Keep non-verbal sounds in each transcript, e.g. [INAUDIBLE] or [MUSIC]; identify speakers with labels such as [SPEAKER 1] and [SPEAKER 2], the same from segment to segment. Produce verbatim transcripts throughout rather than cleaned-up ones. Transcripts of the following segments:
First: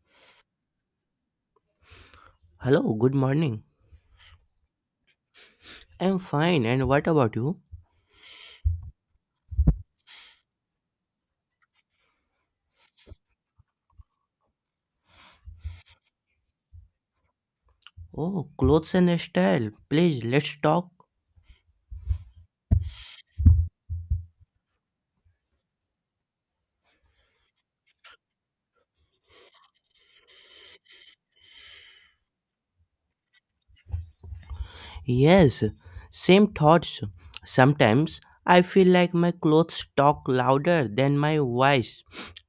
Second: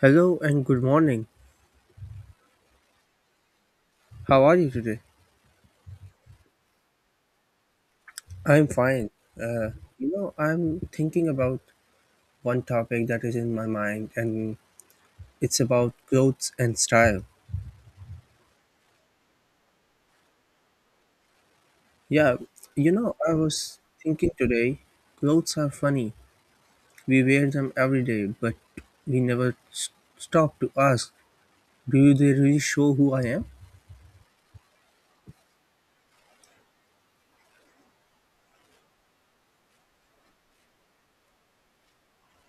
[SPEAKER 1] Hello and good morning.
[SPEAKER 2] Hello, good morning.
[SPEAKER 1] How are you today?
[SPEAKER 2] I'm fine, and what about you?
[SPEAKER 1] I'm fine. Uh, you know, I'm thinking about one topic that is in my mind, and it's about clothes and style.
[SPEAKER 2] Oh, clothes and style. Please, let's talk.
[SPEAKER 1] Yeah, you know, I was thinking today, clothes are funny. We wear them every day, but we never s- stop to ask, do they really show who I am?
[SPEAKER 2] Yes, same thoughts. Sometimes I feel like my clothes talk louder than my voice.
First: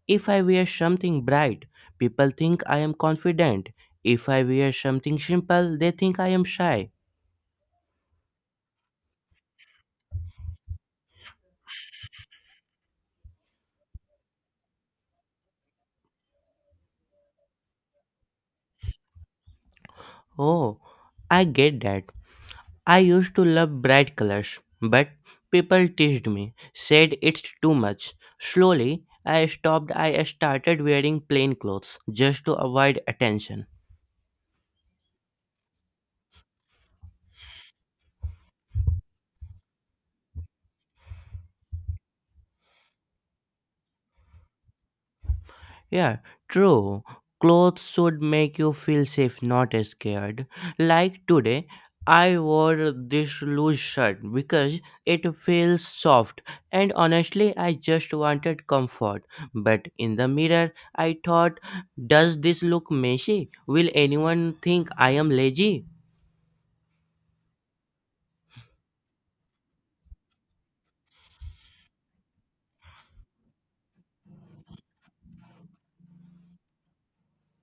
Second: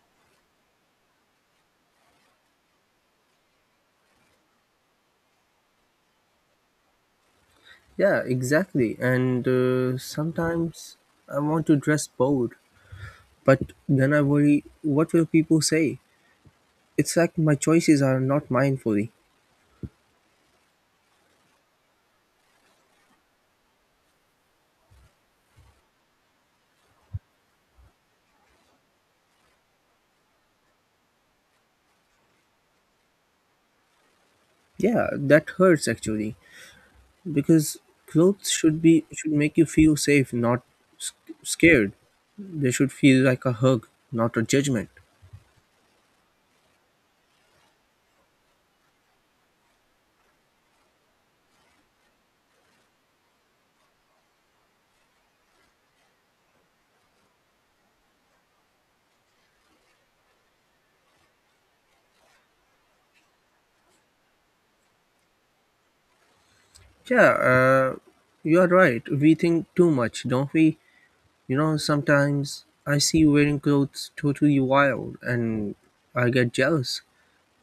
[SPEAKER 2] If I wear something bright, people think I am confident. If I wear something simple, they think I am shy.
[SPEAKER 1] Yeah, exactly. And uh, sometimes I want to dress bold, but then I worry, what will people say? It's like my choices are not mine fully.
[SPEAKER 2] Oh, I get that. I used to love bright colors, but people teased me, said it's too much. Slowly, I stopped. I started wearing plain clothes just to avoid attention.
[SPEAKER 1] Yeah, that hurts actually because clothes should be should make you feel safe, not s- scared. They should feel like a hug, not a judgment.
[SPEAKER 2] Yeah, true. Clothes should make you feel safe, not scared. Like today, I wore this loose shirt because it feels soft, and honestly, I just wanted comfort. But in the mirror, I thought, does this look messy? Will anyone think I am lazy?
[SPEAKER 1] Yeah, uh, you are right. We think too much, don't we? You know, sometimes I see you wearing clothes totally wild, and I get jealous,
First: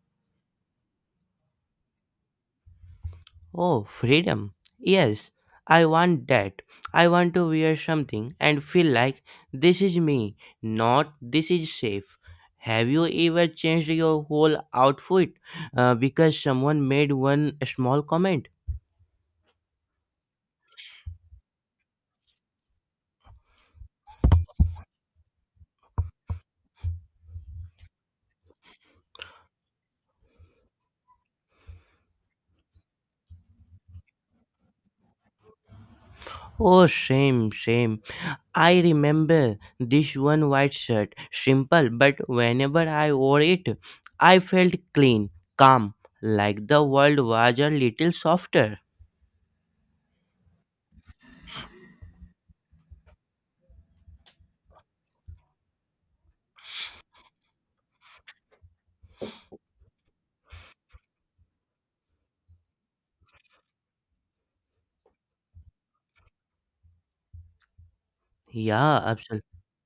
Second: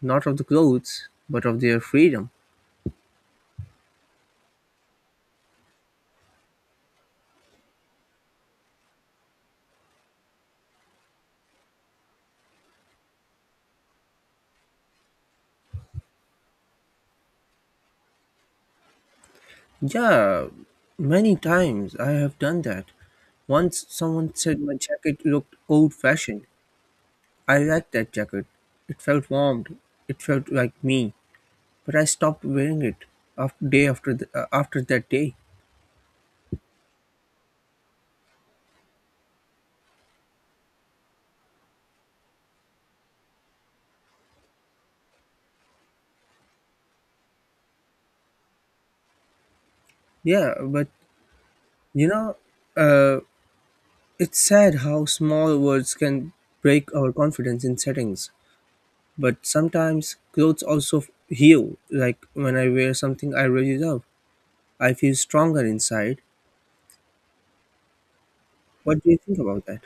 [SPEAKER 1] not of the clothes, but of their freedom.
[SPEAKER 2] Oh, freedom. Yes, I want that. I want to wear something and feel like this is me, not this is safe. Have you ever changed your whole outfit uh, because someone made one small comment?
[SPEAKER 1] Yeah, many times I have done that. Once someone said my jacket looked old fashioned. I liked that jacket. It felt warm. It felt like me. But I stopped wearing it after day after the, uh, after that day.
[SPEAKER 2] Oh, same, same. I remember this one white shirt, simple, but whenever I wore it, I felt clean, calm, like the world was a little softer.
[SPEAKER 1] Yeah, but you know, uh, it's sad how small words can break our confidence in settings. But sometimes clothes also f- heal. Like when I wear something I really love, I feel stronger inside.
[SPEAKER 2] Yeah,
[SPEAKER 1] What do you think
[SPEAKER 2] absolutely.
[SPEAKER 1] about that?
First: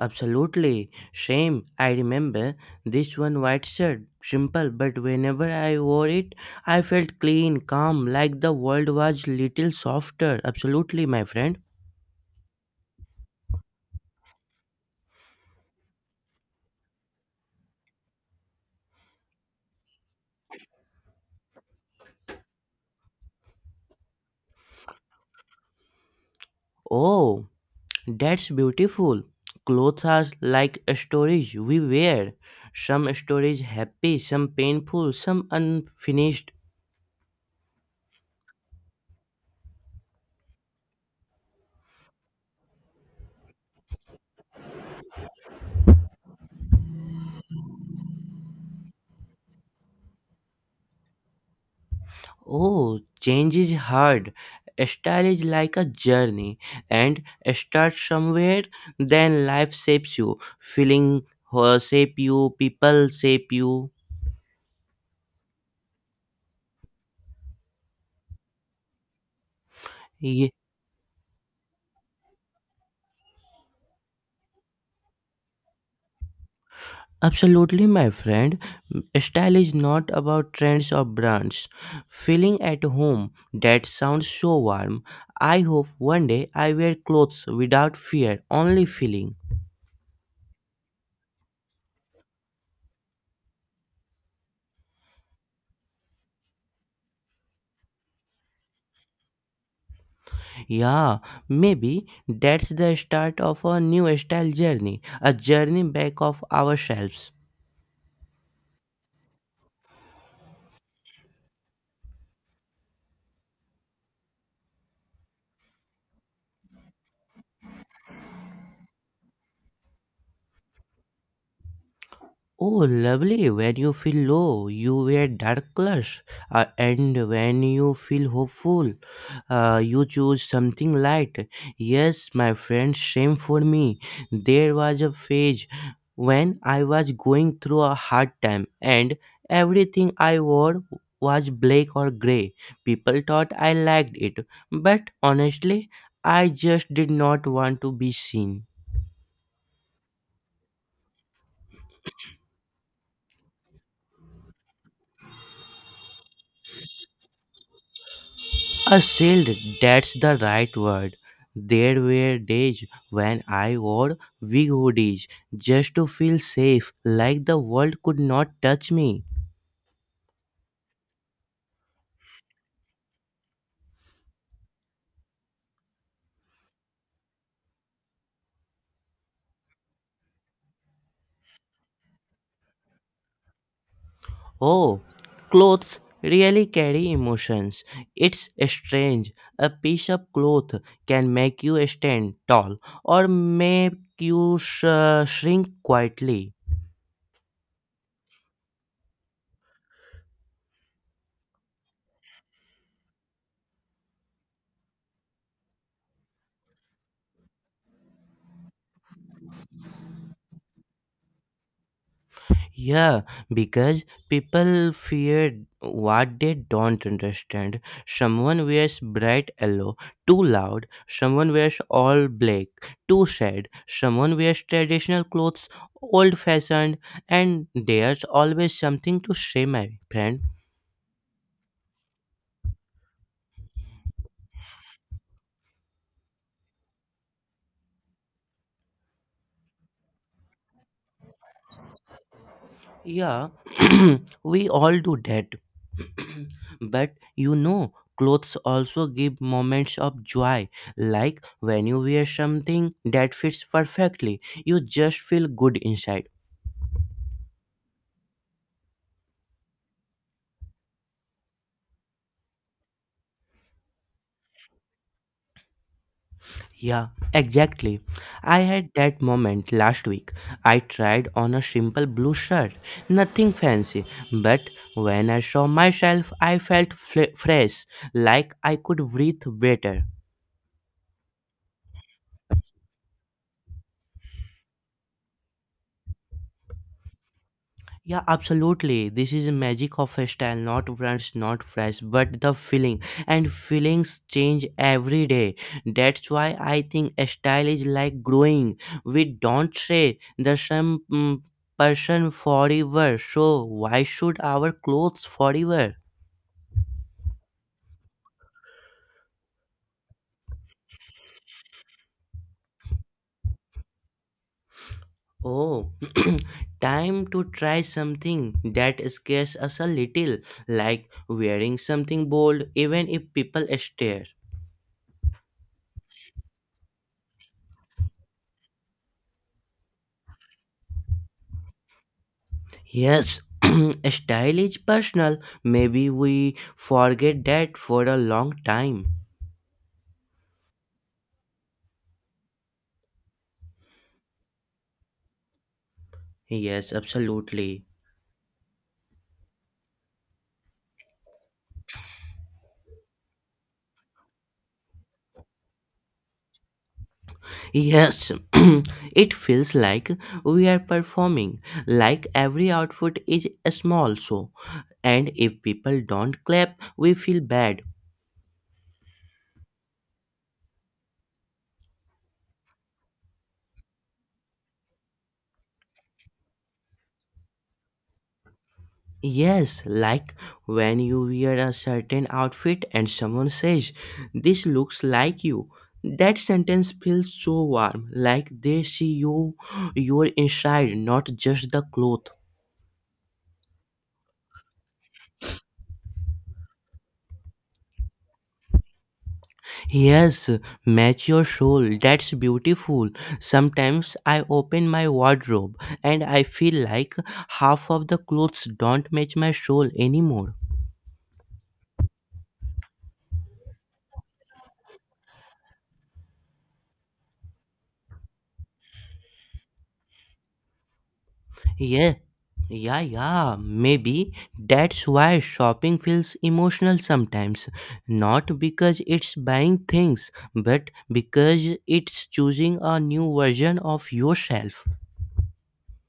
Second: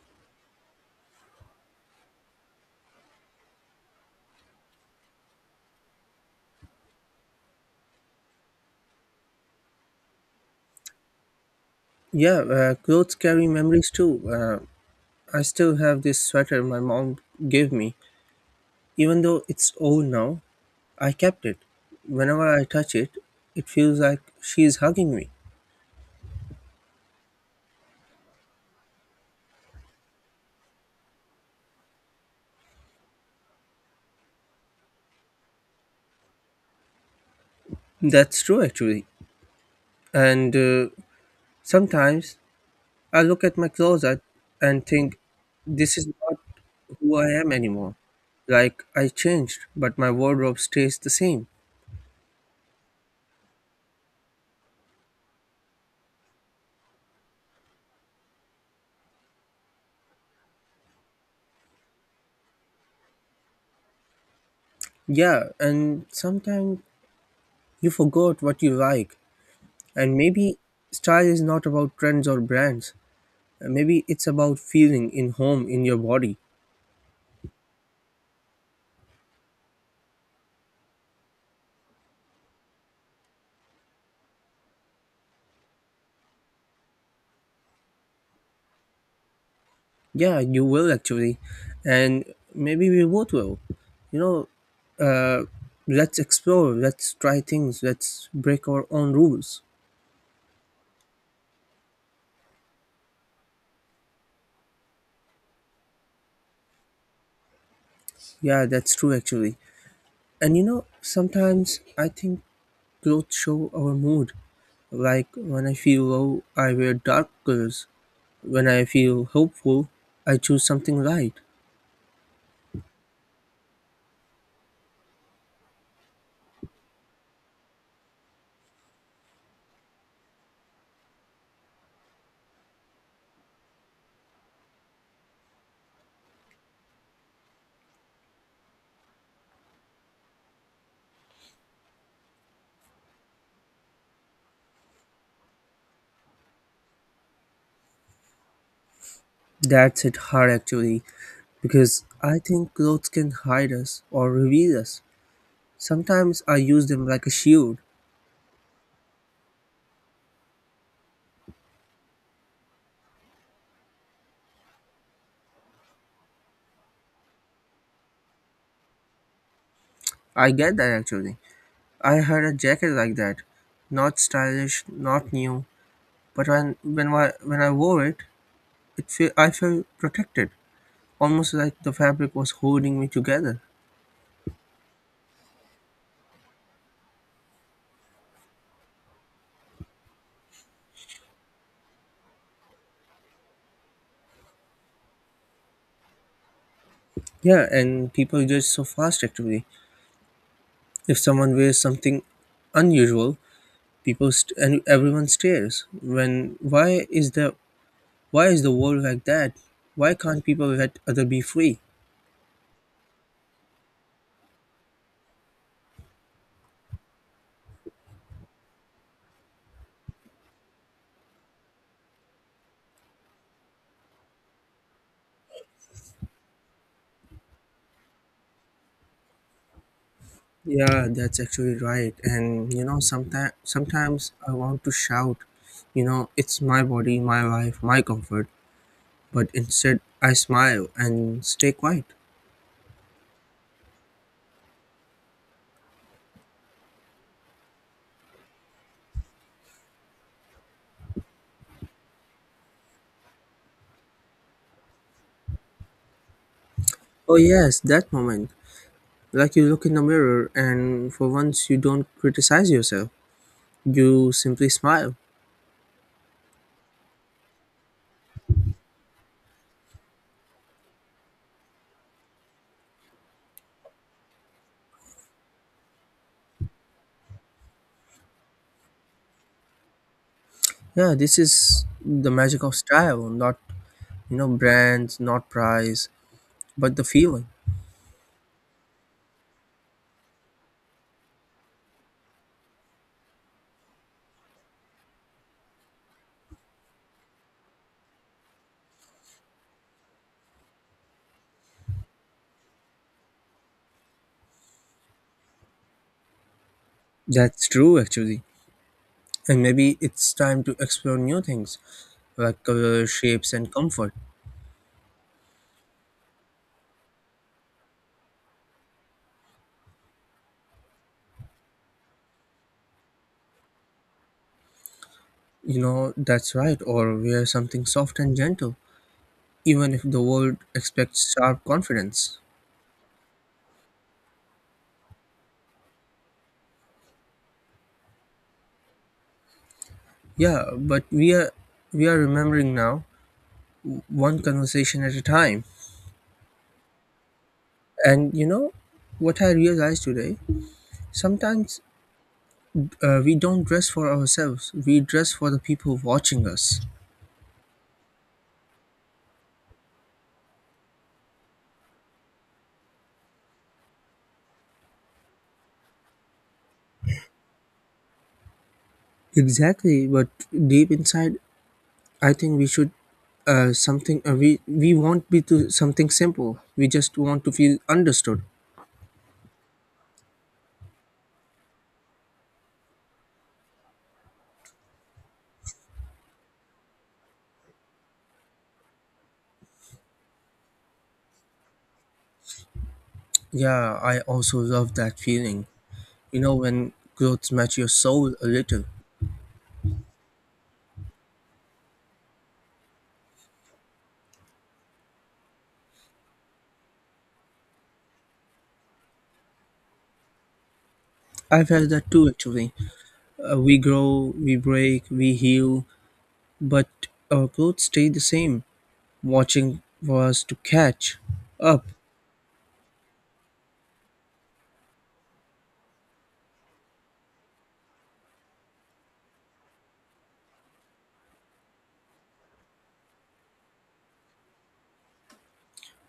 [SPEAKER 2] Absolutely. Same. I remember this one white shirt. Simple, but whenever I wore it, I felt clean, calm, like the world was little softer. Absolutely, my friend.
[SPEAKER 1] Yeah, uh, clothes carry memories too. Uh, I still have this sweater my mom gave me. Even though it's old now, I kept it. Whenever I touch it, it feels like she's hugging me.
[SPEAKER 2] Oh, that's beautiful. Clothes are like stories we wear. Some stories happy, some painful, some unfinished.
[SPEAKER 1] That's true, actually. And uh, sometimes I look at my closet and think, this is not who I am anymore. Like, I changed, but my wardrobe stays the same.
[SPEAKER 2] Oh, change is hard. Style is like a journey, and start somewhere, then life shapes you. Feeling uh, shape you, people shape you.
[SPEAKER 1] Yeah, and sometimes you forgot what you like. And
[SPEAKER 2] Ye-
[SPEAKER 1] maybe style is not about trends or brands. Uh, Maybe it's about feeling in home in your body.
[SPEAKER 2] Absolutely, my friend. Style is not about trends or brands. Feeling at home, that sounds so warm. I hope one day I wear clothes without fear, only feeling.
[SPEAKER 1] Yeah, you will actually. And maybe we both will. You know, uh, let's explore, let's try things, let's break our own rules.
[SPEAKER 2] Yeah, maybe that's the start of a new style journey, a journey back of ourselves.
[SPEAKER 1] Yeah, that's true actually. And you know, sometimes I think clothes show our mood. Like when I feel low, I wear dark colors. When I feel hopeful, I choose something light.
[SPEAKER 2] Oh, lovely. When you feel low, you wear dark colors. Uh, and when you feel hopeful, uh, you choose something light. Yes, my friend, same for me. There was a phase when I was going through a hard time, and everything I wore was black or gray. People thought I liked it, but honestly, I just did not want to be seen.
[SPEAKER 1] That's it hard actually. Because I think clothes can hide us or reveal us. Sometimes I use them like a shield.
[SPEAKER 2] A shield, that's the right word. There were days when I wore big hoodies just to feel safe, like the world could not touch me.
[SPEAKER 1] I get that actually. I had a jacket like that. Not stylish, not new, but when when I, when I wore it, it feel, I felt protected, almost like the fabric was holding me together.
[SPEAKER 2] Oh, clothes really carry emotions. It's strange. A piece of cloth can make you stand tall or make you sh- shrink quietly.
[SPEAKER 1] Yeah, and people judge so fast actually. If someone wears something unusual, people st- and everyone stares. When why is the Why is the world like that? Why can't people let other be free?
[SPEAKER 2] Yeah, because people fear what they don't understand. Someone wears bright yellow, too loud. Someone wears all black, too sad. Someone wears traditional clothes, old fashioned, and there's always something to say, my friend.
[SPEAKER 1] Yeah, that's actually right. And you know, sometimes sometimes I want to shout, you know, it's my body, my life, my comfort. But instead, I smile and stay quiet.
[SPEAKER 2] Yeah, [CLEARS THROAT] we all do that. [CLEARS THROAT] But you know, clothes also give moments of joy. Like when you wear something that fits perfectly, you just feel good inside.
[SPEAKER 1] Oh yes, that moment. Like you look in the mirror, and for once, you don't criticize yourself. You simply smile.
[SPEAKER 2] Yeah, exactly. I had that moment last week. I tried on a simple blue shirt, nothing fancy, but when I saw myself, I felt fle- fresh, like I could breathe better.
[SPEAKER 1] Yeah, this is the magic of style, not you know brands, not price, but the feeling.
[SPEAKER 2] Yeah, absolutely. This is the magic of a style, not brands, not fresh, but the feeling. And feelings change every day. That's why I think a style is like growing. We don't say the same mm, person forever. So why should our clothes forever?
[SPEAKER 1] That's true, actually. And maybe it's time to explore new things like color shapes and comfort.
[SPEAKER 2] Oh, [CLEARS THROAT] time to try something that scares us a little, like wearing something bold, even if people stare.
[SPEAKER 1] You know that's right, or wear something soft and gentle even if the world expects sharp confidence.
[SPEAKER 2] Yes, [CLEARS THROAT] style is personal. Maybe we forget that for a long time.
[SPEAKER 1] Yeah, but we are we are remembering now, one conversation at a time.
[SPEAKER 2] Yes, absolutely.
[SPEAKER 1] And you know what I realized today, sometimes uh, we don't dress for ourselves, we dress for the people watching us.
[SPEAKER 2] Yes, [CLEARS THROAT] it feels like we are performing, like every outfit is a small show. And if people don't clap, we feel bad.
[SPEAKER 1] Exactly, but deep inside I think we should uh, something uh, we we want be to something simple. We just want to feel understood.
[SPEAKER 2] Yes, like when you wear a certain outfit and someone says, "This looks like you." That sentence feels so warm, like they see you, your inside, not just the cloth.
[SPEAKER 1] Yeah, I also love that feeling. You know, when clothes match your soul a little.
[SPEAKER 2] Yes, match your soul. That's beautiful. Sometimes I open my wardrobe and I feel like half of the clothes don't match my soul anymore.
[SPEAKER 1] I've had that too, actually. Uh, we grow, we break, we heal, but our clothes stay the same, watching for us to catch up.
[SPEAKER 2] Yeah, yeah, yeah. Maybe that's why shopping feels emotional sometimes. Not because it's buying things, but because it's choosing a new version of yourself.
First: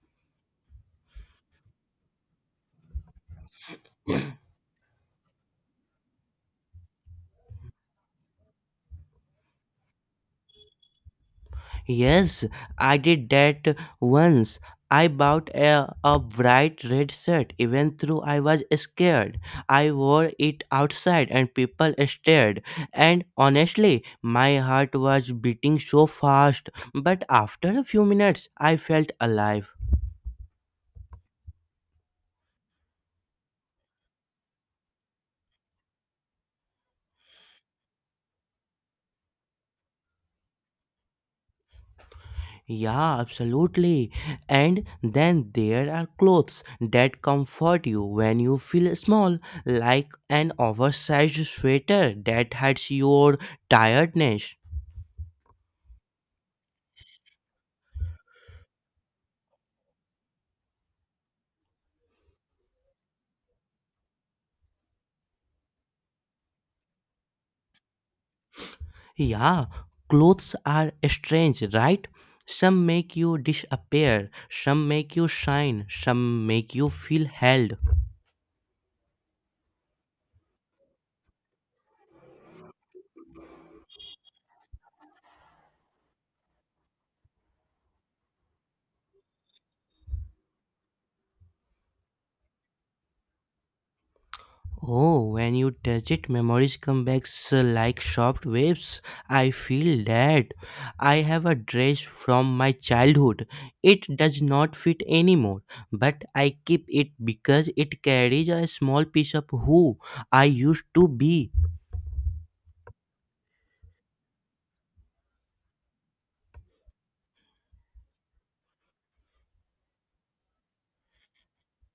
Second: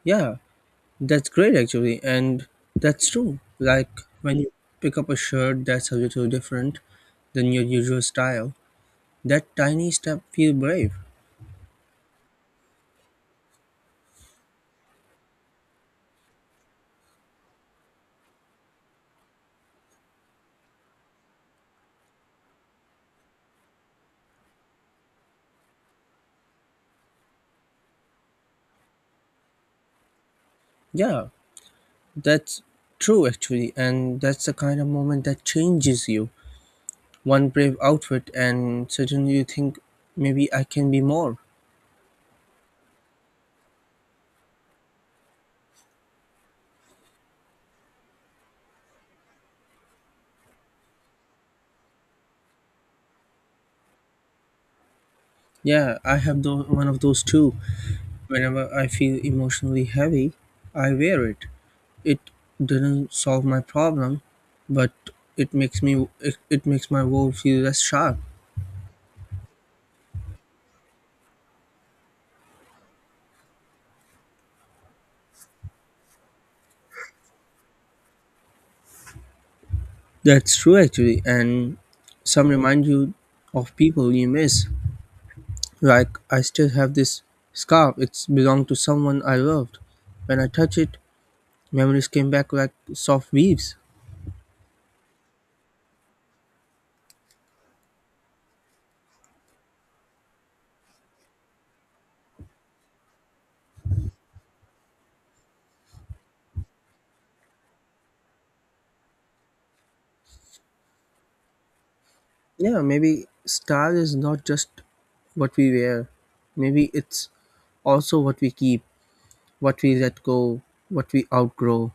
[SPEAKER 1] Yeah, that's great, actually. And that's true. Like when you pick up a shirt that's a little different than your usual style, that tiny step feel brave.
[SPEAKER 2] Yes, I did that once. I bought a, a bright red shirt even though I was scared. I wore it outside and people stared. And honestly, my heart was beating so fast. But after a few minutes, I felt alive.
[SPEAKER 1] Yeah, that's true actually, and that's the kind of moment that changes you. One brave outfit, and suddenly you think maybe I can be more.
[SPEAKER 2] Yeah, absolutely. And then there are clothes that comfort you when you feel small, like an oversized sweater that hides your tiredness.
[SPEAKER 1] Yeah, I have tho- one of those too. Whenever I feel emotionally heavy, I wear it. It doesn't solve my problem, but it makes me it, it makes my world feel less sharp.
[SPEAKER 2] Yeah, clothes are strange, right? Some make you disappear, some make you shine, some make you feel held.
[SPEAKER 1] That's true actually, and some remind you of people you miss. Like I still have this scarf. It's belonged to someone I loved. When I touch it, memories came back like soft waves.
[SPEAKER 2] Oh, when you touch it, memories come back s- like soft waves. I feel that. I have a dress from my childhood. It does not fit anymore, but I keep it because it carries a small piece of who I used to be.
[SPEAKER 1] Yeah, maybe style is not just what we wear. Maybe it's also what we keep, what we let go, what we outgrow.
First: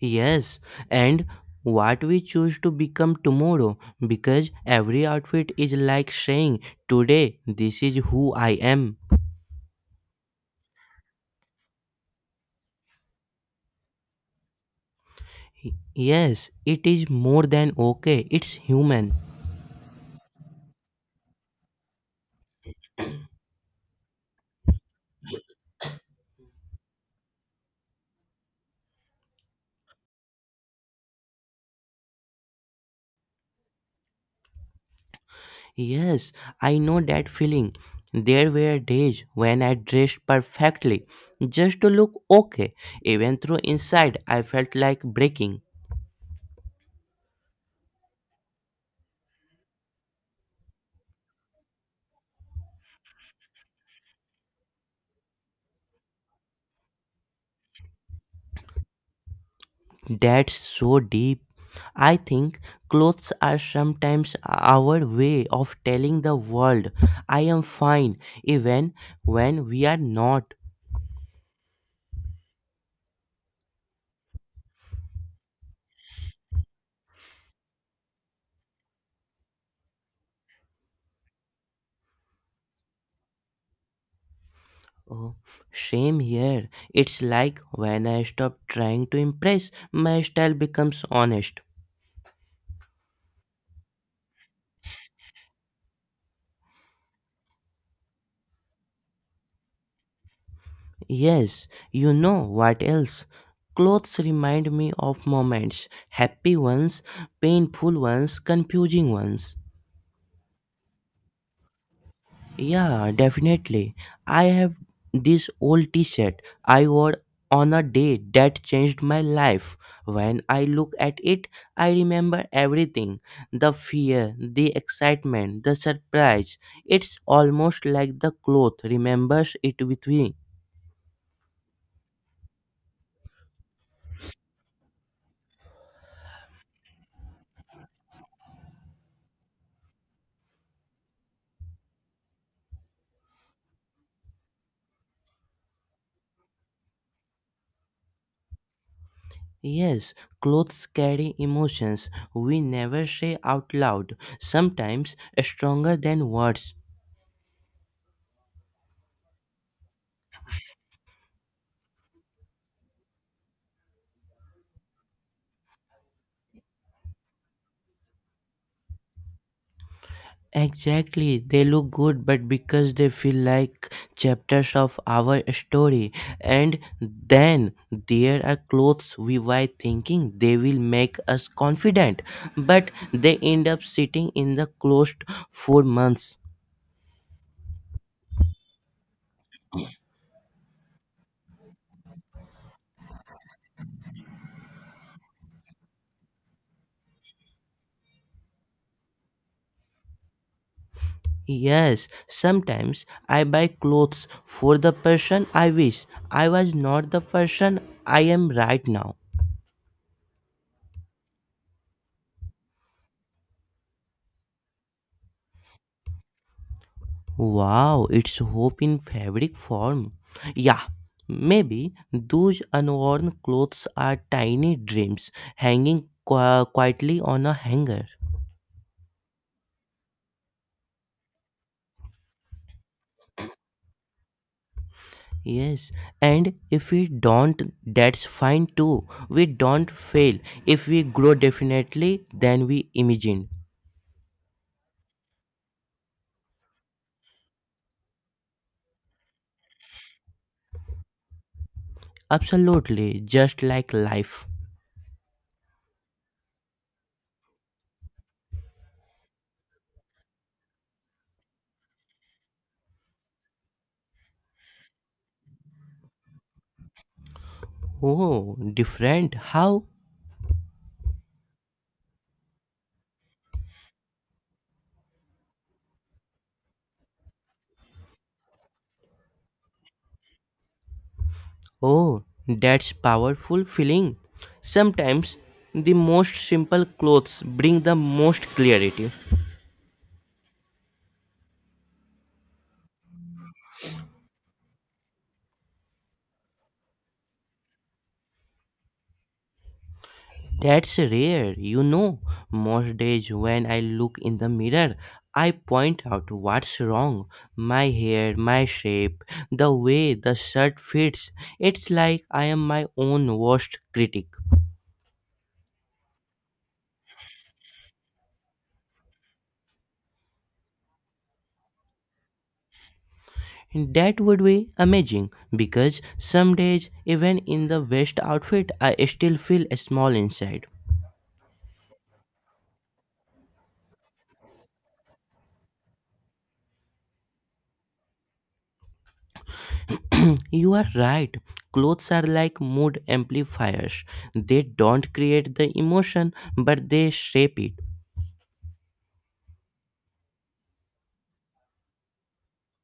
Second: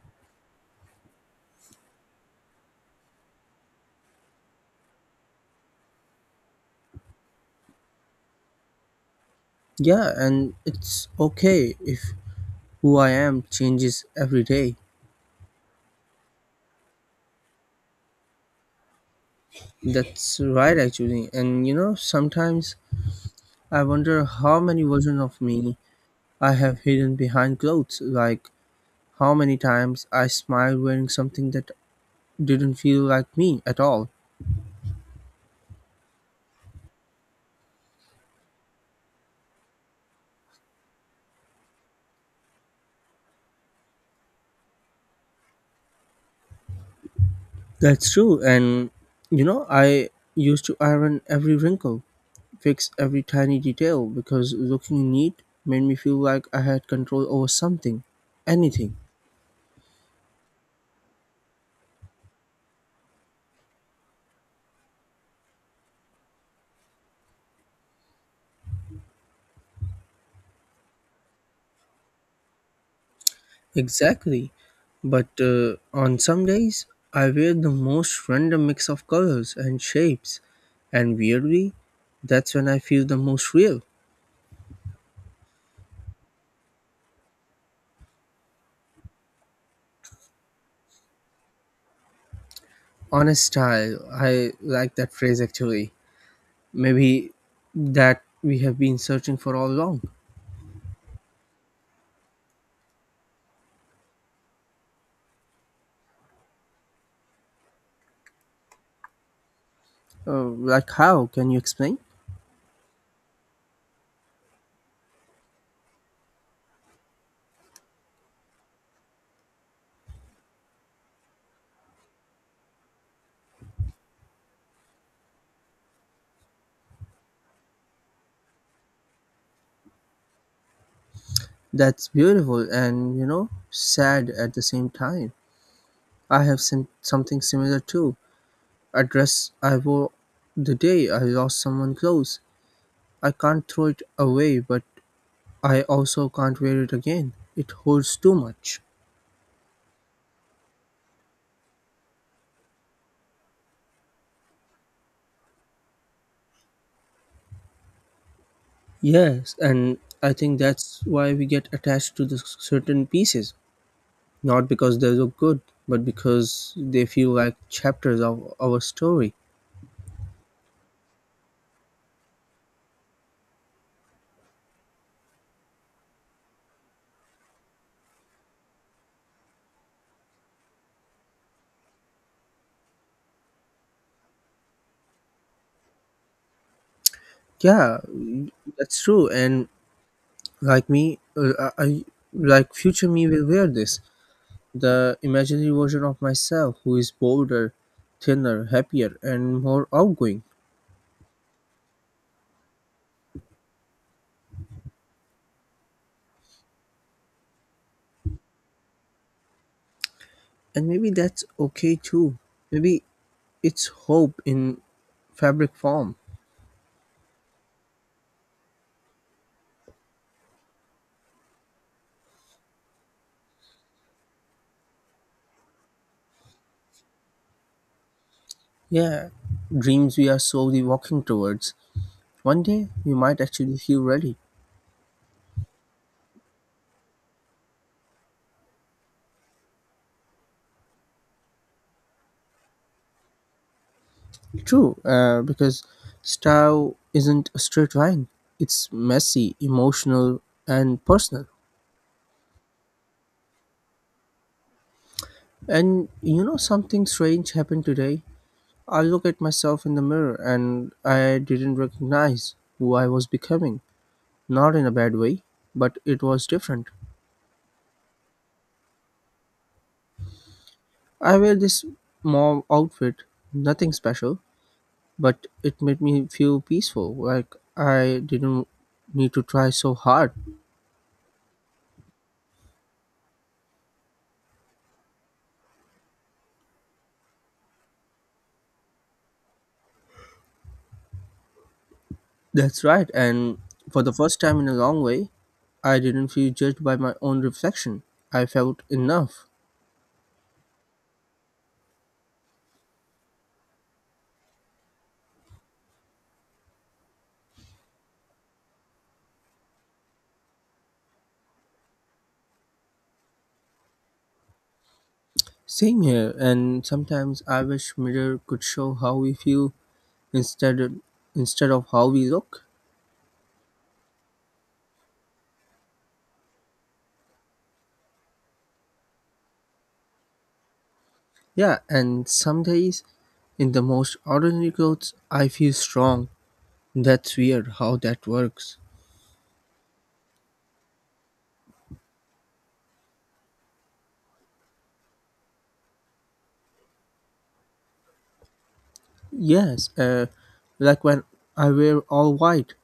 [SPEAKER 2] Yes, and what we choose to become tomorrow because every outfit is like saying, "Today, this is who I am."
[SPEAKER 1] Yeah, and it's okay if who I am changes every day.
[SPEAKER 2] Yes, it is more than okay, it's human.
[SPEAKER 1] That's right, actually. And you know, sometimes I wonder how many versions of me I have hidden behind clothes. Like, how many times I smiled wearing something that didn't feel like me at all.
[SPEAKER 2] Yes, I know that feeling. There were days when I dressed perfectly just to look okay, even though inside I felt like breaking.
[SPEAKER 1] That's true. And you know, I used to iron every wrinkle, fix every tiny detail because looking neat made me feel like I had control over something, anything.
[SPEAKER 2] That's so deep. I think clothes are sometimes our way of telling the world I am fine, even when we are not.
[SPEAKER 1] Exactly. But uh, on some days, I wear the most random mix of colors and shapes, and weirdly, that's when I feel the most real.
[SPEAKER 2] Oh, same here. It's like when I stop trying to impress, my style becomes honest.
[SPEAKER 1] Honest style, I like that phrase actually. Maybe that we have been searching for all along.
[SPEAKER 2] Yes, you know what else? Clothes remind me of moments happy ones, painful ones, confusing ones.
[SPEAKER 1] Uh, like, how? Can you explain?
[SPEAKER 2] Yeah, definitely. I have this old t shirt I wore on a day that changed my life. When I look at it, I remember everything the fear, the excitement, the surprise. It's almost like the cloth remembers it with me.
[SPEAKER 1] That's beautiful and, you know, sad at the same time. I have sim- something similar too. A dress I wore the day I lost someone close. I can't throw it away, but I also can't wear it again. It holds too much.
[SPEAKER 2] Yes, clothes carry emotions we never say out loud, sometimes stronger than words.
[SPEAKER 1] Yes, and I think that's why we get attached to the certain pieces. Not because they look good, but because they feel like chapters of our story.
[SPEAKER 2] Exactly, they look good, but because they feel like chapters of our story, and then there are clothes we buy thinking they will make us confident, but they end up sitting in the closet for months.
[SPEAKER 1] Yeah, mm, that's true. And like me, uh, I, I- like future me will wear this, the imaginary version of myself who is bolder, thinner, happier, and more outgoing.
[SPEAKER 2] Yes, sometimes I buy clothes for the person I wish I was not the person I am right now.
[SPEAKER 1] And maybe that's okay too. Maybe it's hope in fabric form.
[SPEAKER 2] Wow, it's hope in fabric form. Yeah, maybe those unworn clothes are tiny dreams hanging qui- quietly on a hanger.
[SPEAKER 1] Yeah, dreams we are slowly walking towards. One day we might actually feel ready.
[SPEAKER 2] Yes, and if we don't, that's fine too. We don't fail. If we grow definitely, then we imagine.
[SPEAKER 1] True, uh, because style isn't a straight line. It's messy, emotional, and personal.
[SPEAKER 2] Absolutely, just like life.
[SPEAKER 1] And you know something strange happened today? I look at myself in the mirror and I didn't recognize who I was becoming. Not in a bad way, but it was different.
[SPEAKER 2] Oh, different. How?
[SPEAKER 1] I wear this mom outfit, nothing special, but it made me feel peaceful, like I didn't need to try so hard.
[SPEAKER 2] Oh, that's powerful feeling. Sometimes the most simple clothes bring the most clarity.
[SPEAKER 1] That's right, and for the first time in a long way, I didn't feel judged by my own reflection. I felt enough.
[SPEAKER 2] That's rare, you know. Most days when I look in the mirror, I point out what's wrong. My hair, my shape, the way the shirt fits. It's like I am my own worst critic.
[SPEAKER 1] Same here, and sometimes I wish mirror could show how we feel instead of, instead of how we look.
[SPEAKER 2] And that would be amazing because some days, even in the best outfit, I still feel small inside.
[SPEAKER 1] Yeah, and some days in the most ordinary clothes, I feel strong. That's weird how that works.
[SPEAKER 2] [CLEARS THROAT] You are right. Clothes are like mood amplifiers. They don't create the emotion, but they shape it.
[SPEAKER 1] Yes, uh, like when I wear all white,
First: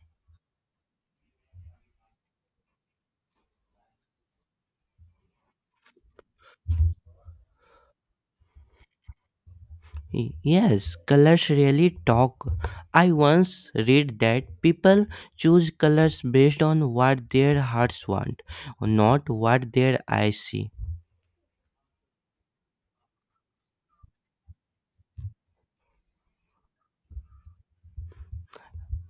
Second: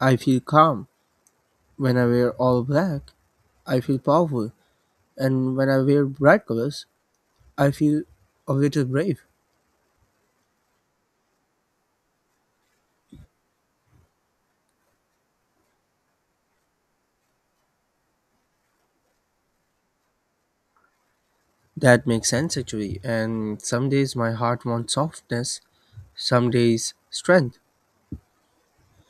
[SPEAKER 1] I feel calm. When I wear all black, I feel powerful. And when I wear bright colors, I feel a little brave.
[SPEAKER 2] Y- Yes, colors really talk. I once read that people choose colors based on what their hearts want, not what their eyes see.
[SPEAKER 1] That makes sense actually. And some days my heart wants softness, some days strength.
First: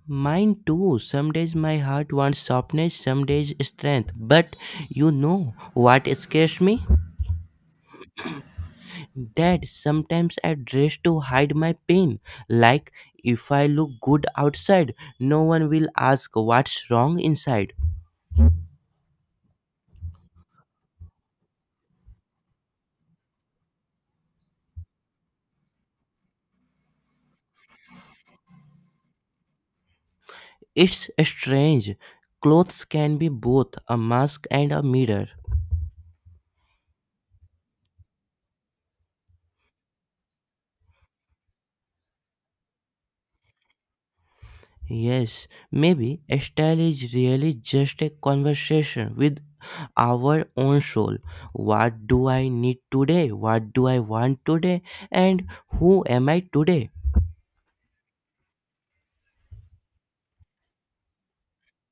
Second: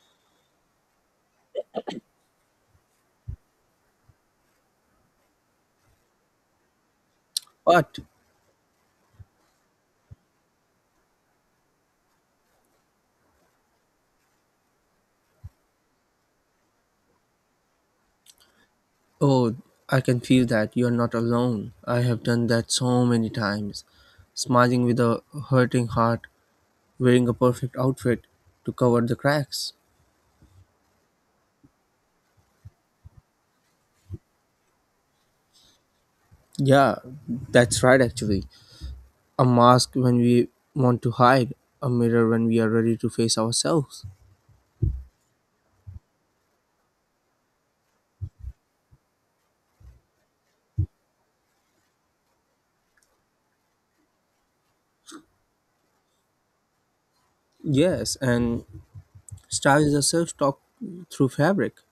[SPEAKER 2] Mine too. Some days my heart wants softness, some days strength. But you know what scares me?
[SPEAKER 1] But
[SPEAKER 2] That sometimes I dress to hide my pain. Like if I look good outside, no one will ask what's wrong inside.
[SPEAKER 1] oh, I can feel that you're not alone. I have done that so many times. Smiling with a hurting heart, wearing a perfect outfit to cover the cracks.
[SPEAKER 2] It's strange. Clothes can be both a mask and a mirror.
[SPEAKER 1] Yeah, that's right actually. A mask when we want to hide, a mirror when we are ready to face ourselves.
[SPEAKER 2] Yes, maybe style is really just a conversation with our own soul. What do I need today? What do I want today? And who am I today?
[SPEAKER 1] Yes, and style is a self talk through fabric.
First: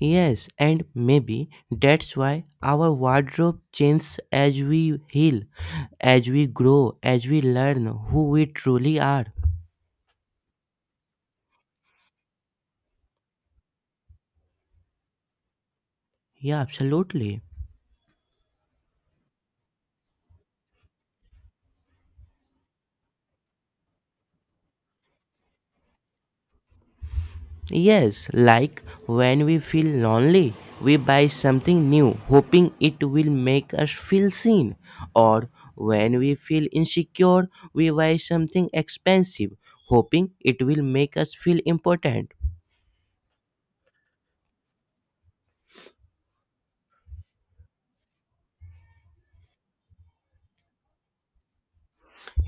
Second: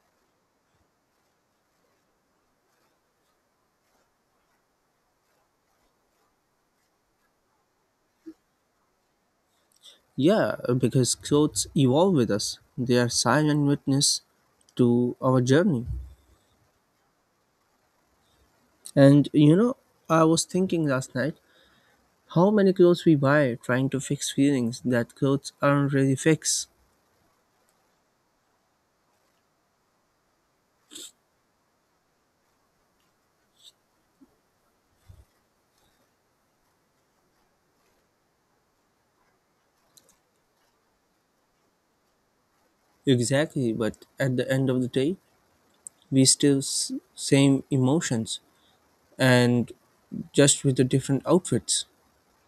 [SPEAKER 2] Yes, and maybe that's why our wardrobe changes as we heal, as we grow, as we learn who we truly are.
[SPEAKER 1] Yeah, because clothes evolve with us, they are silent witness to our journey.
[SPEAKER 2] Yeah, absolutely.
[SPEAKER 1] And you know, I was thinking last night how many clothes we buy trying to fix feelings that clothes aren't really fix.
[SPEAKER 2] Yes, like when we feel lonely, we buy something new, hoping it will make us feel seen. Or when we feel insecure, we buy something expensive, hoping it will make us feel important.
[SPEAKER 1] Exactly, but at the end of the day, we still s- same emotions and just with the different outfits.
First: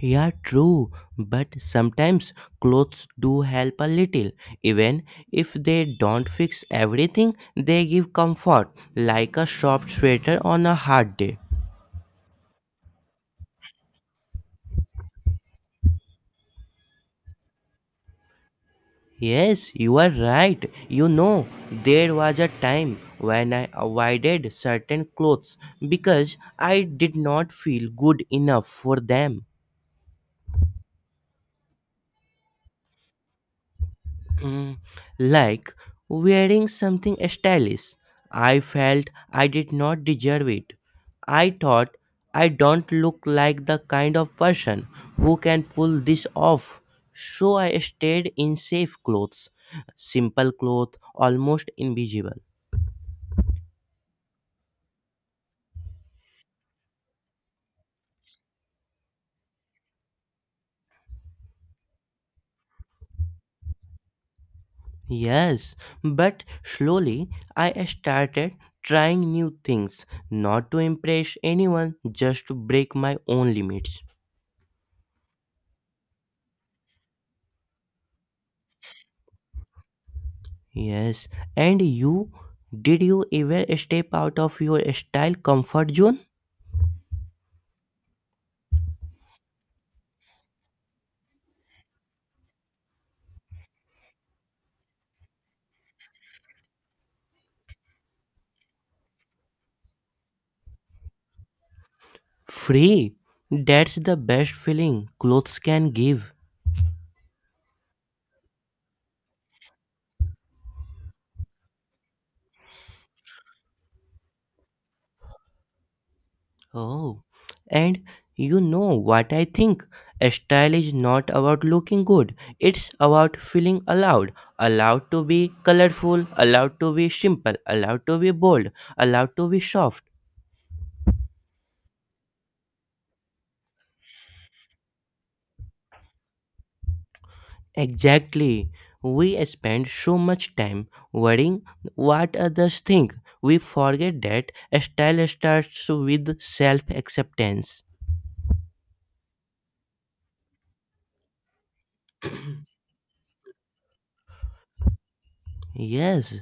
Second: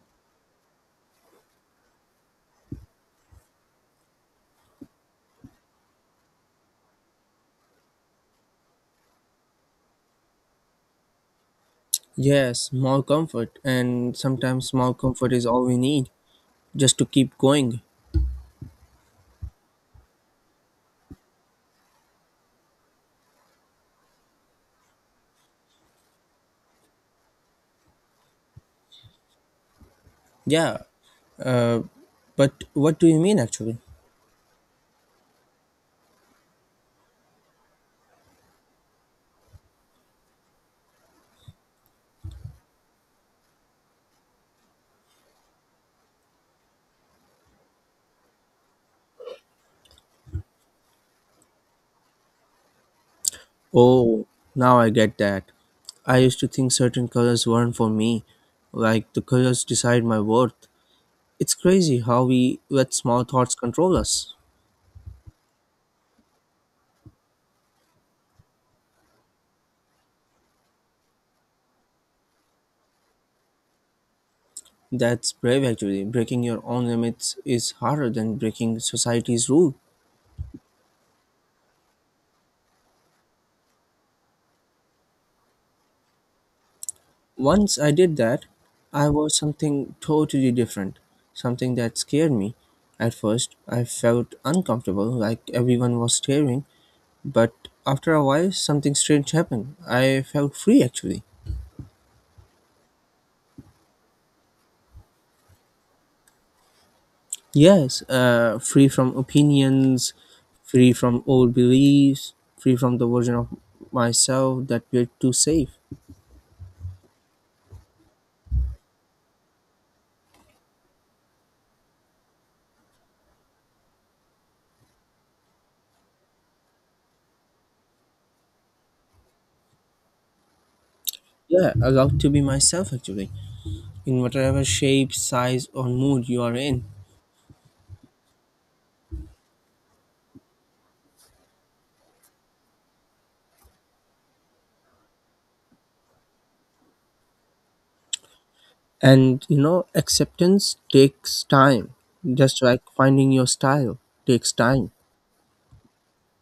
[SPEAKER 2] Yeah, true, but sometimes clothes do help a little. Even if they don't fix everything, they give comfort, like a soft sweater on a hard day.
[SPEAKER 1] Yes, more comfort, and sometimes small comfort is all we need just to keep going.
[SPEAKER 2] Yes, you are right. You know, there was a time when I avoided certain clothes because I did not feel good enough for them.
[SPEAKER 1] Yeah, uh, but what do you mean actually?
[SPEAKER 2] Mm, like wearing something stylish. I felt I did not deserve it. I thought I don't look like the kind of person who can pull this off. So I stayed in safe clothes, simple clothes, almost invisible.
[SPEAKER 1] Oh, now I get that. I used to think certain colors weren't for me, like the colors decide my worth. It's crazy how we let small thoughts control us.
[SPEAKER 2] Yes, but slowly I started trying new things, not to impress anyone, just to break my own limits.
[SPEAKER 1] That's brave actually. Breaking your own limits is harder than breaking society's rule.
[SPEAKER 2] Yes, and you, did you ever step out of your style comfort zone?
[SPEAKER 1] Once I did that, I was something totally different, something that scared me. At first, I felt uncomfortable, like everyone was staring, but after a while, something strange happened. I felt free actually.
[SPEAKER 2] Free. That's the best feeling clothes can give.
[SPEAKER 1] Yes, uh, free from opinions, free from old beliefs, free from the version of myself that were too safe.
[SPEAKER 2] Oh, and you know what I think? Style is not about looking good, it's about feeling allowed. Allowed to be colorful, allowed to be simple, allowed to be bold, allowed to be soft.
[SPEAKER 1] Yeah, allowed to be myself actually, in whatever shape, size, or mood you are in.
[SPEAKER 2] Exactly. We spend so much time worrying what others think. We forget that style starts with self acceptance.
[SPEAKER 1] And you know, acceptance takes time, just like finding your style takes time.
[SPEAKER 2] Yes,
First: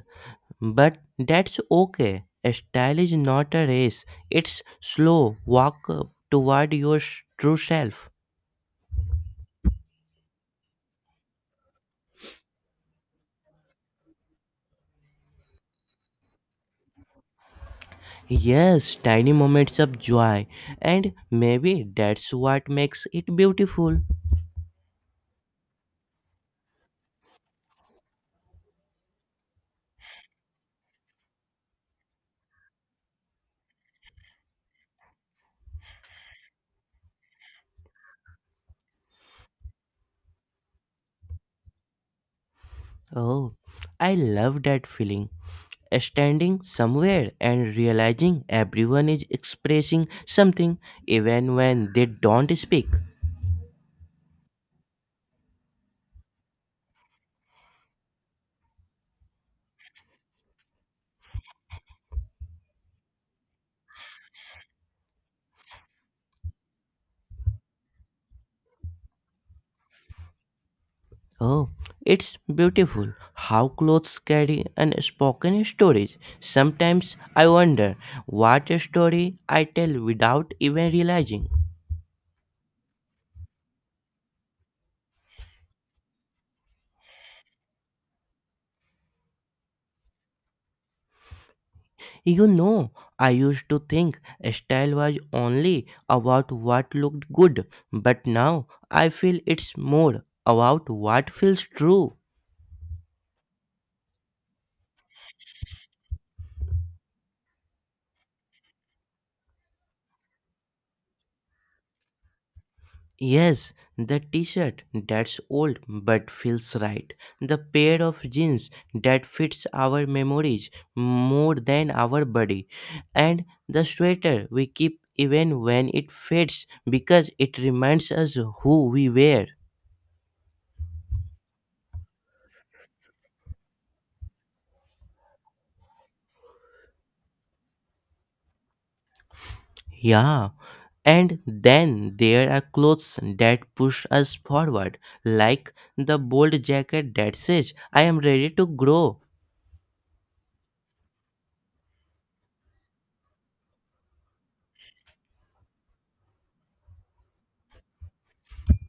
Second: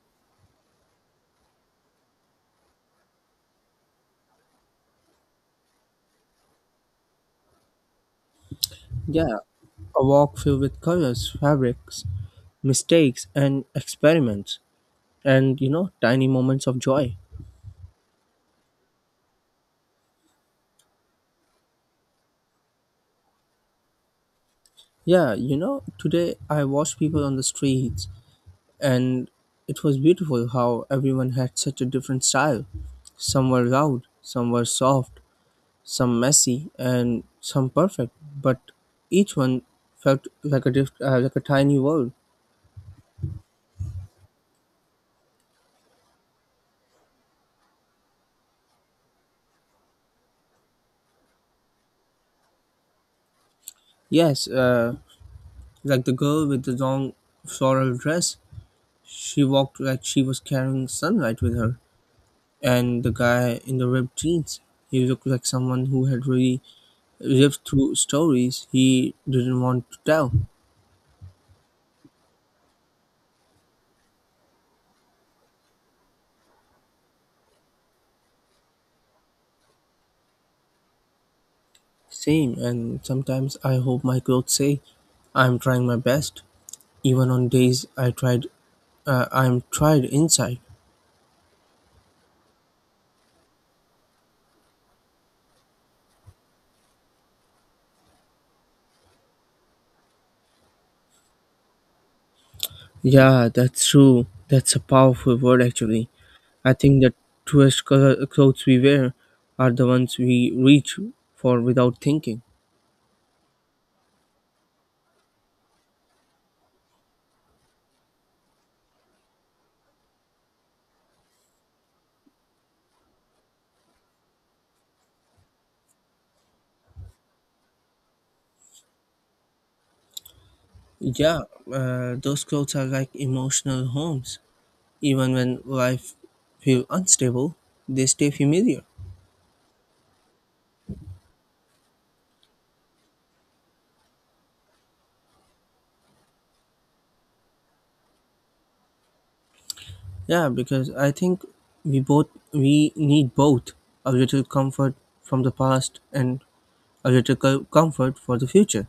[SPEAKER 2] but that's okay. Style is not a race, it's slow walk toward your s- true self.
[SPEAKER 1] Yeah, a walk filled with colors, fabrics, mistakes, and experiments. And you know tiny moments of joy.
[SPEAKER 2] Yes, tiny moments of joy, and maybe that's what makes it beautiful.
[SPEAKER 1] Yeah, you know today I watched people on the streets, and it was beautiful how everyone had such a different style. Some were loud, some were soft, some messy and some perfect, but each one felt like a diff- uh, like a tiny world.
[SPEAKER 2] Oh, I love that feeling. Standing somewhere and realizing everyone is expressing something, even when they don't speak.
[SPEAKER 1] Yes uh, like the girl with the long floral dress, she walked like she was carrying sunlight with her. And the guy in the ripped jeans, he looked like someone who had really lived through stories he didn't want to tell.
[SPEAKER 2] Oh, it's beautiful how clothes carry unspoken stories. Sometimes I wonder what story I tell without even realizing.
[SPEAKER 1] Same, and sometimes I hope my clothes say, "I'm trying my best," even on days I tried, uh, I'm tried inside.
[SPEAKER 2] You know, I used to think style was only about what looked good, but now I feel it's more about what feels true.
[SPEAKER 1] Yeah, that's true. That's a powerful word, actually. I think the truest colo- clothes we wear are the ones we reach for without thinking.
[SPEAKER 2] Yes, the t-shirt that's old but feels right. The pair of jeans that fits our memories more than our body. And the sweater we keep even when it fades because it reminds us who we were.
[SPEAKER 1] Yeah, uh, those clothes are like emotional homes. Even when life feels unstable, they stay familiar.
[SPEAKER 2] Yeah. And then there are clothes that push us forward, like the bold jacket that says, "I am ready to grow,"
[SPEAKER 1] Yeah, because I think we both we need both a little comfort from the past and a little co- comfort for the future.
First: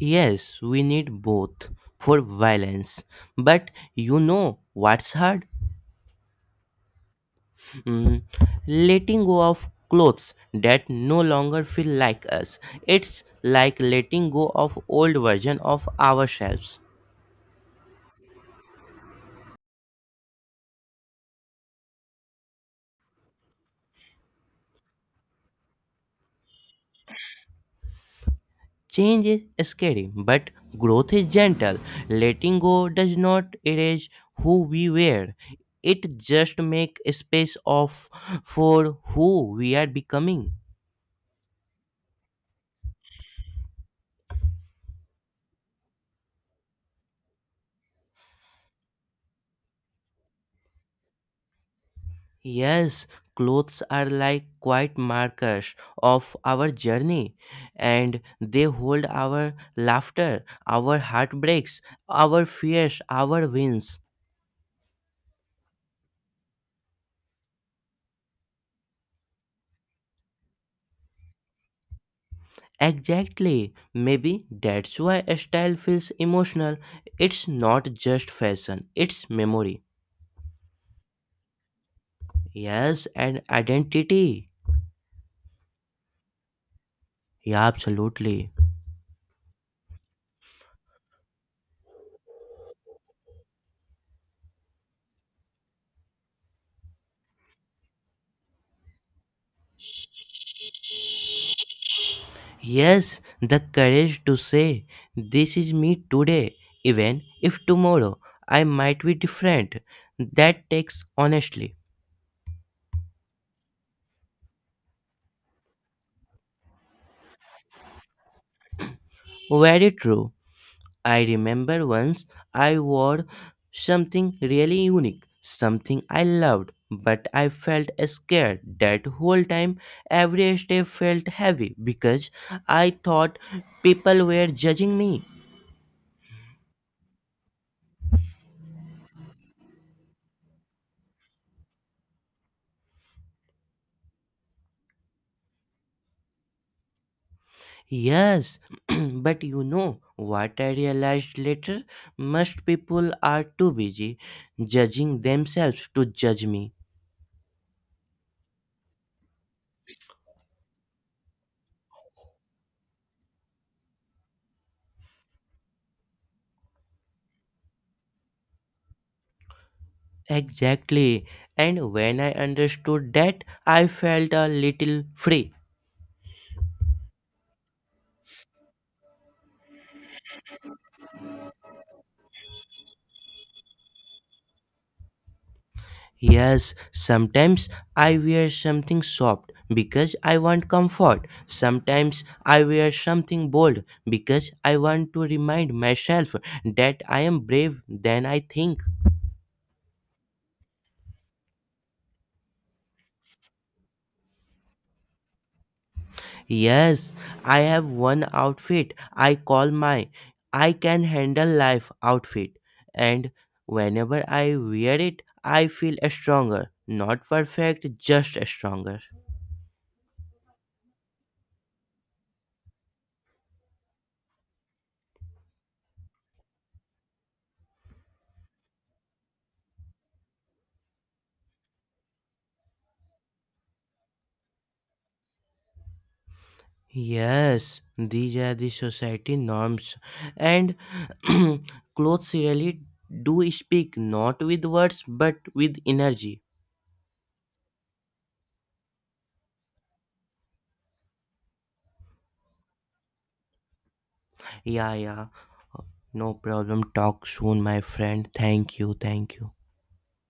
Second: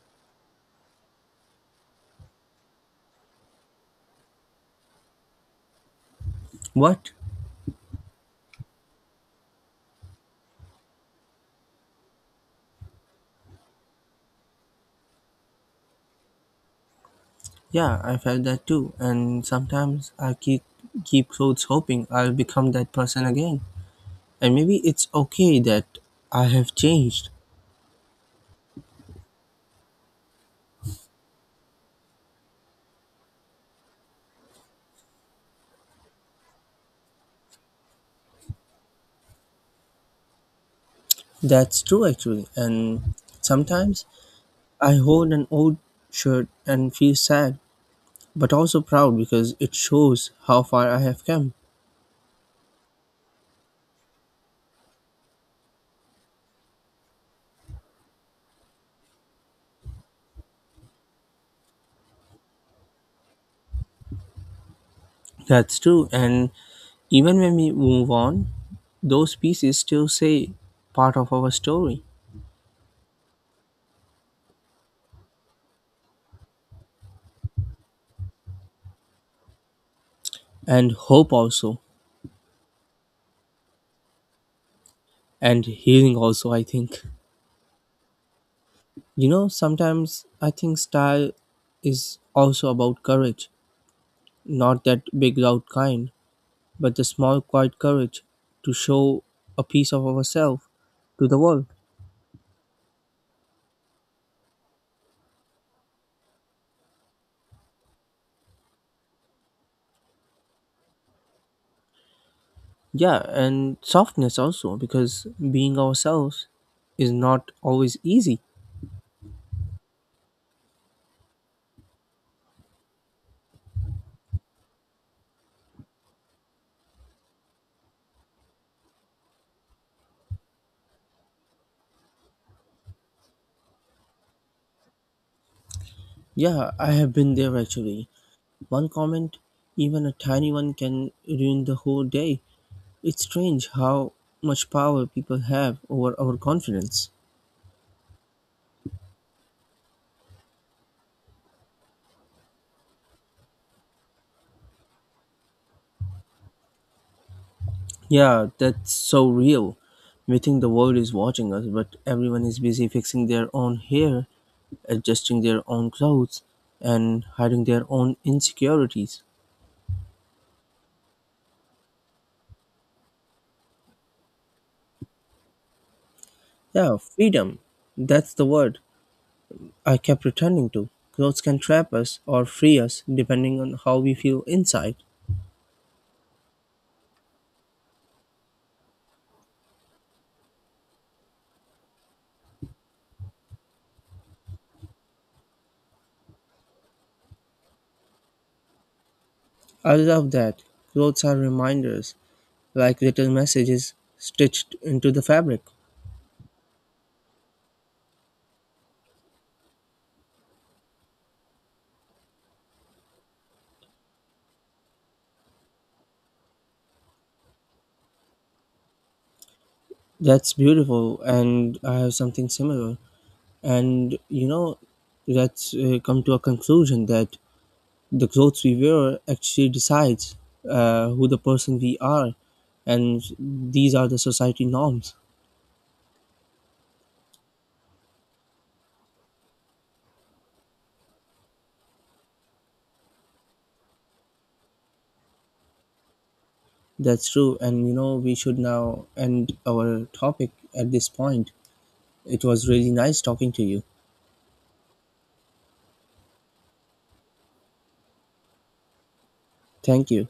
[SPEAKER 2] Yes, we need both for violence. But you know what's hard?
[SPEAKER 1] What?
[SPEAKER 2] Mm, letting go of clothes that no longer feel like us. It's like letting go of old version of ourselves.
[SPEAKER 1] Yeah, I felt that too, and sometimes I keep keep clothes, hoping I'll become that person again. And maybe it's okay that I have changed.
[SPEAKER 2] Change is scary, but growth is gentle. Letting go does not erase who we were. It just make space of for who we are becoming.
[SPEAKER 1] That's true actually. And sometimes I hold an old shirt and feel sad, but also proud because it shows how far I have come.
[SPEAKER 2] Yes, clothes are like quiet markers of our journey, and they hold our laughter, our heartbreaks, our fears, our wins.
[SPEAKER 1] That's true, and even when we move on, those pieces still say part of our story.
[SPEAKER 2] Exactly. Maybe that's why a style feels emotional. It's not just fashion, it's memory.
[SPEAKER 1] And hope also,
[SPEAKER 2] Yes, and identity.
[SPEAKER 1] and healing also, I think.
[SPEAKER 2] Yeah, absolutely.
[SPEAKER 1] You know, sometimes I think style is also about courage. Not that big, loud kind, but the small, quiet courage to show a piece of ourselves to the world.
[SPEAKER 2] Yes, the courage to say, "This is me today, even if tomorrow I might be different." That takes honestly.
[SPEAKER 1] Yeah, and softness also, because being ourselves is not always easy.
[SPEAKER 2] Very true. I remember once I wore something really unique, something I loved, but I felt scared that whole time. Every step felt heavy because I thought people were judging me.
[SPEAKER 1] Yeah, I have been there actually. One comment, even a tiny one, can ruin the whole day. It's strange how much power people have over our confidence.
[SPEAKER 2] Yes, [CLEARS THROAT] but you know what I realized later? Most people are too busy judging themselves to judge me.
[SPEAKER 1] Yeah, that's so real. We think the world is watching us, but everyone is busy fixing their own hair, adjusting their own clothes, and hiding their own insecurities.
[SPEAKER 2] Exactly. And when I understood that, I felt a little free.
[SPEAKER 1] Yeah, freedom. That's the word I kept returning to. Clothes can trap us or free us depending on how we feel inside.
[SPEAKER 2] Yes, sometimes I wear something soft because I want comfort. Sometimes I wear something bold because I want to remind myself that I am brave than I think.
[SPEAKER 1] I love that. Clothes are reminders, like little messages stitched into the fabric.
[SPEAKER 2] Yes, I have one outfit I call my I can handle life outfit, and whenever I wear it, I feel stronger. Not perfect, just stronger.
[SPEAKER 1] That's beautiful, and I have something similar. And you know, let's uh, come to a conclusion that the clothes we wear actually decides uh, who the person we are, and these are the society norms.
[SPEAKER 2] Yes, these are the society norms, and [CLEARS THROAT] clothes really do speak not with words but with energy.
[SPEAKER 1] That's true, and you know, we should now end our topic at this point. It was really nice talking to you.
[SPEAKER 2] Yeah, yeah, no problem. Talk soon, my friend. Thank you, thank you.
[SPEAKER 1] Thank you.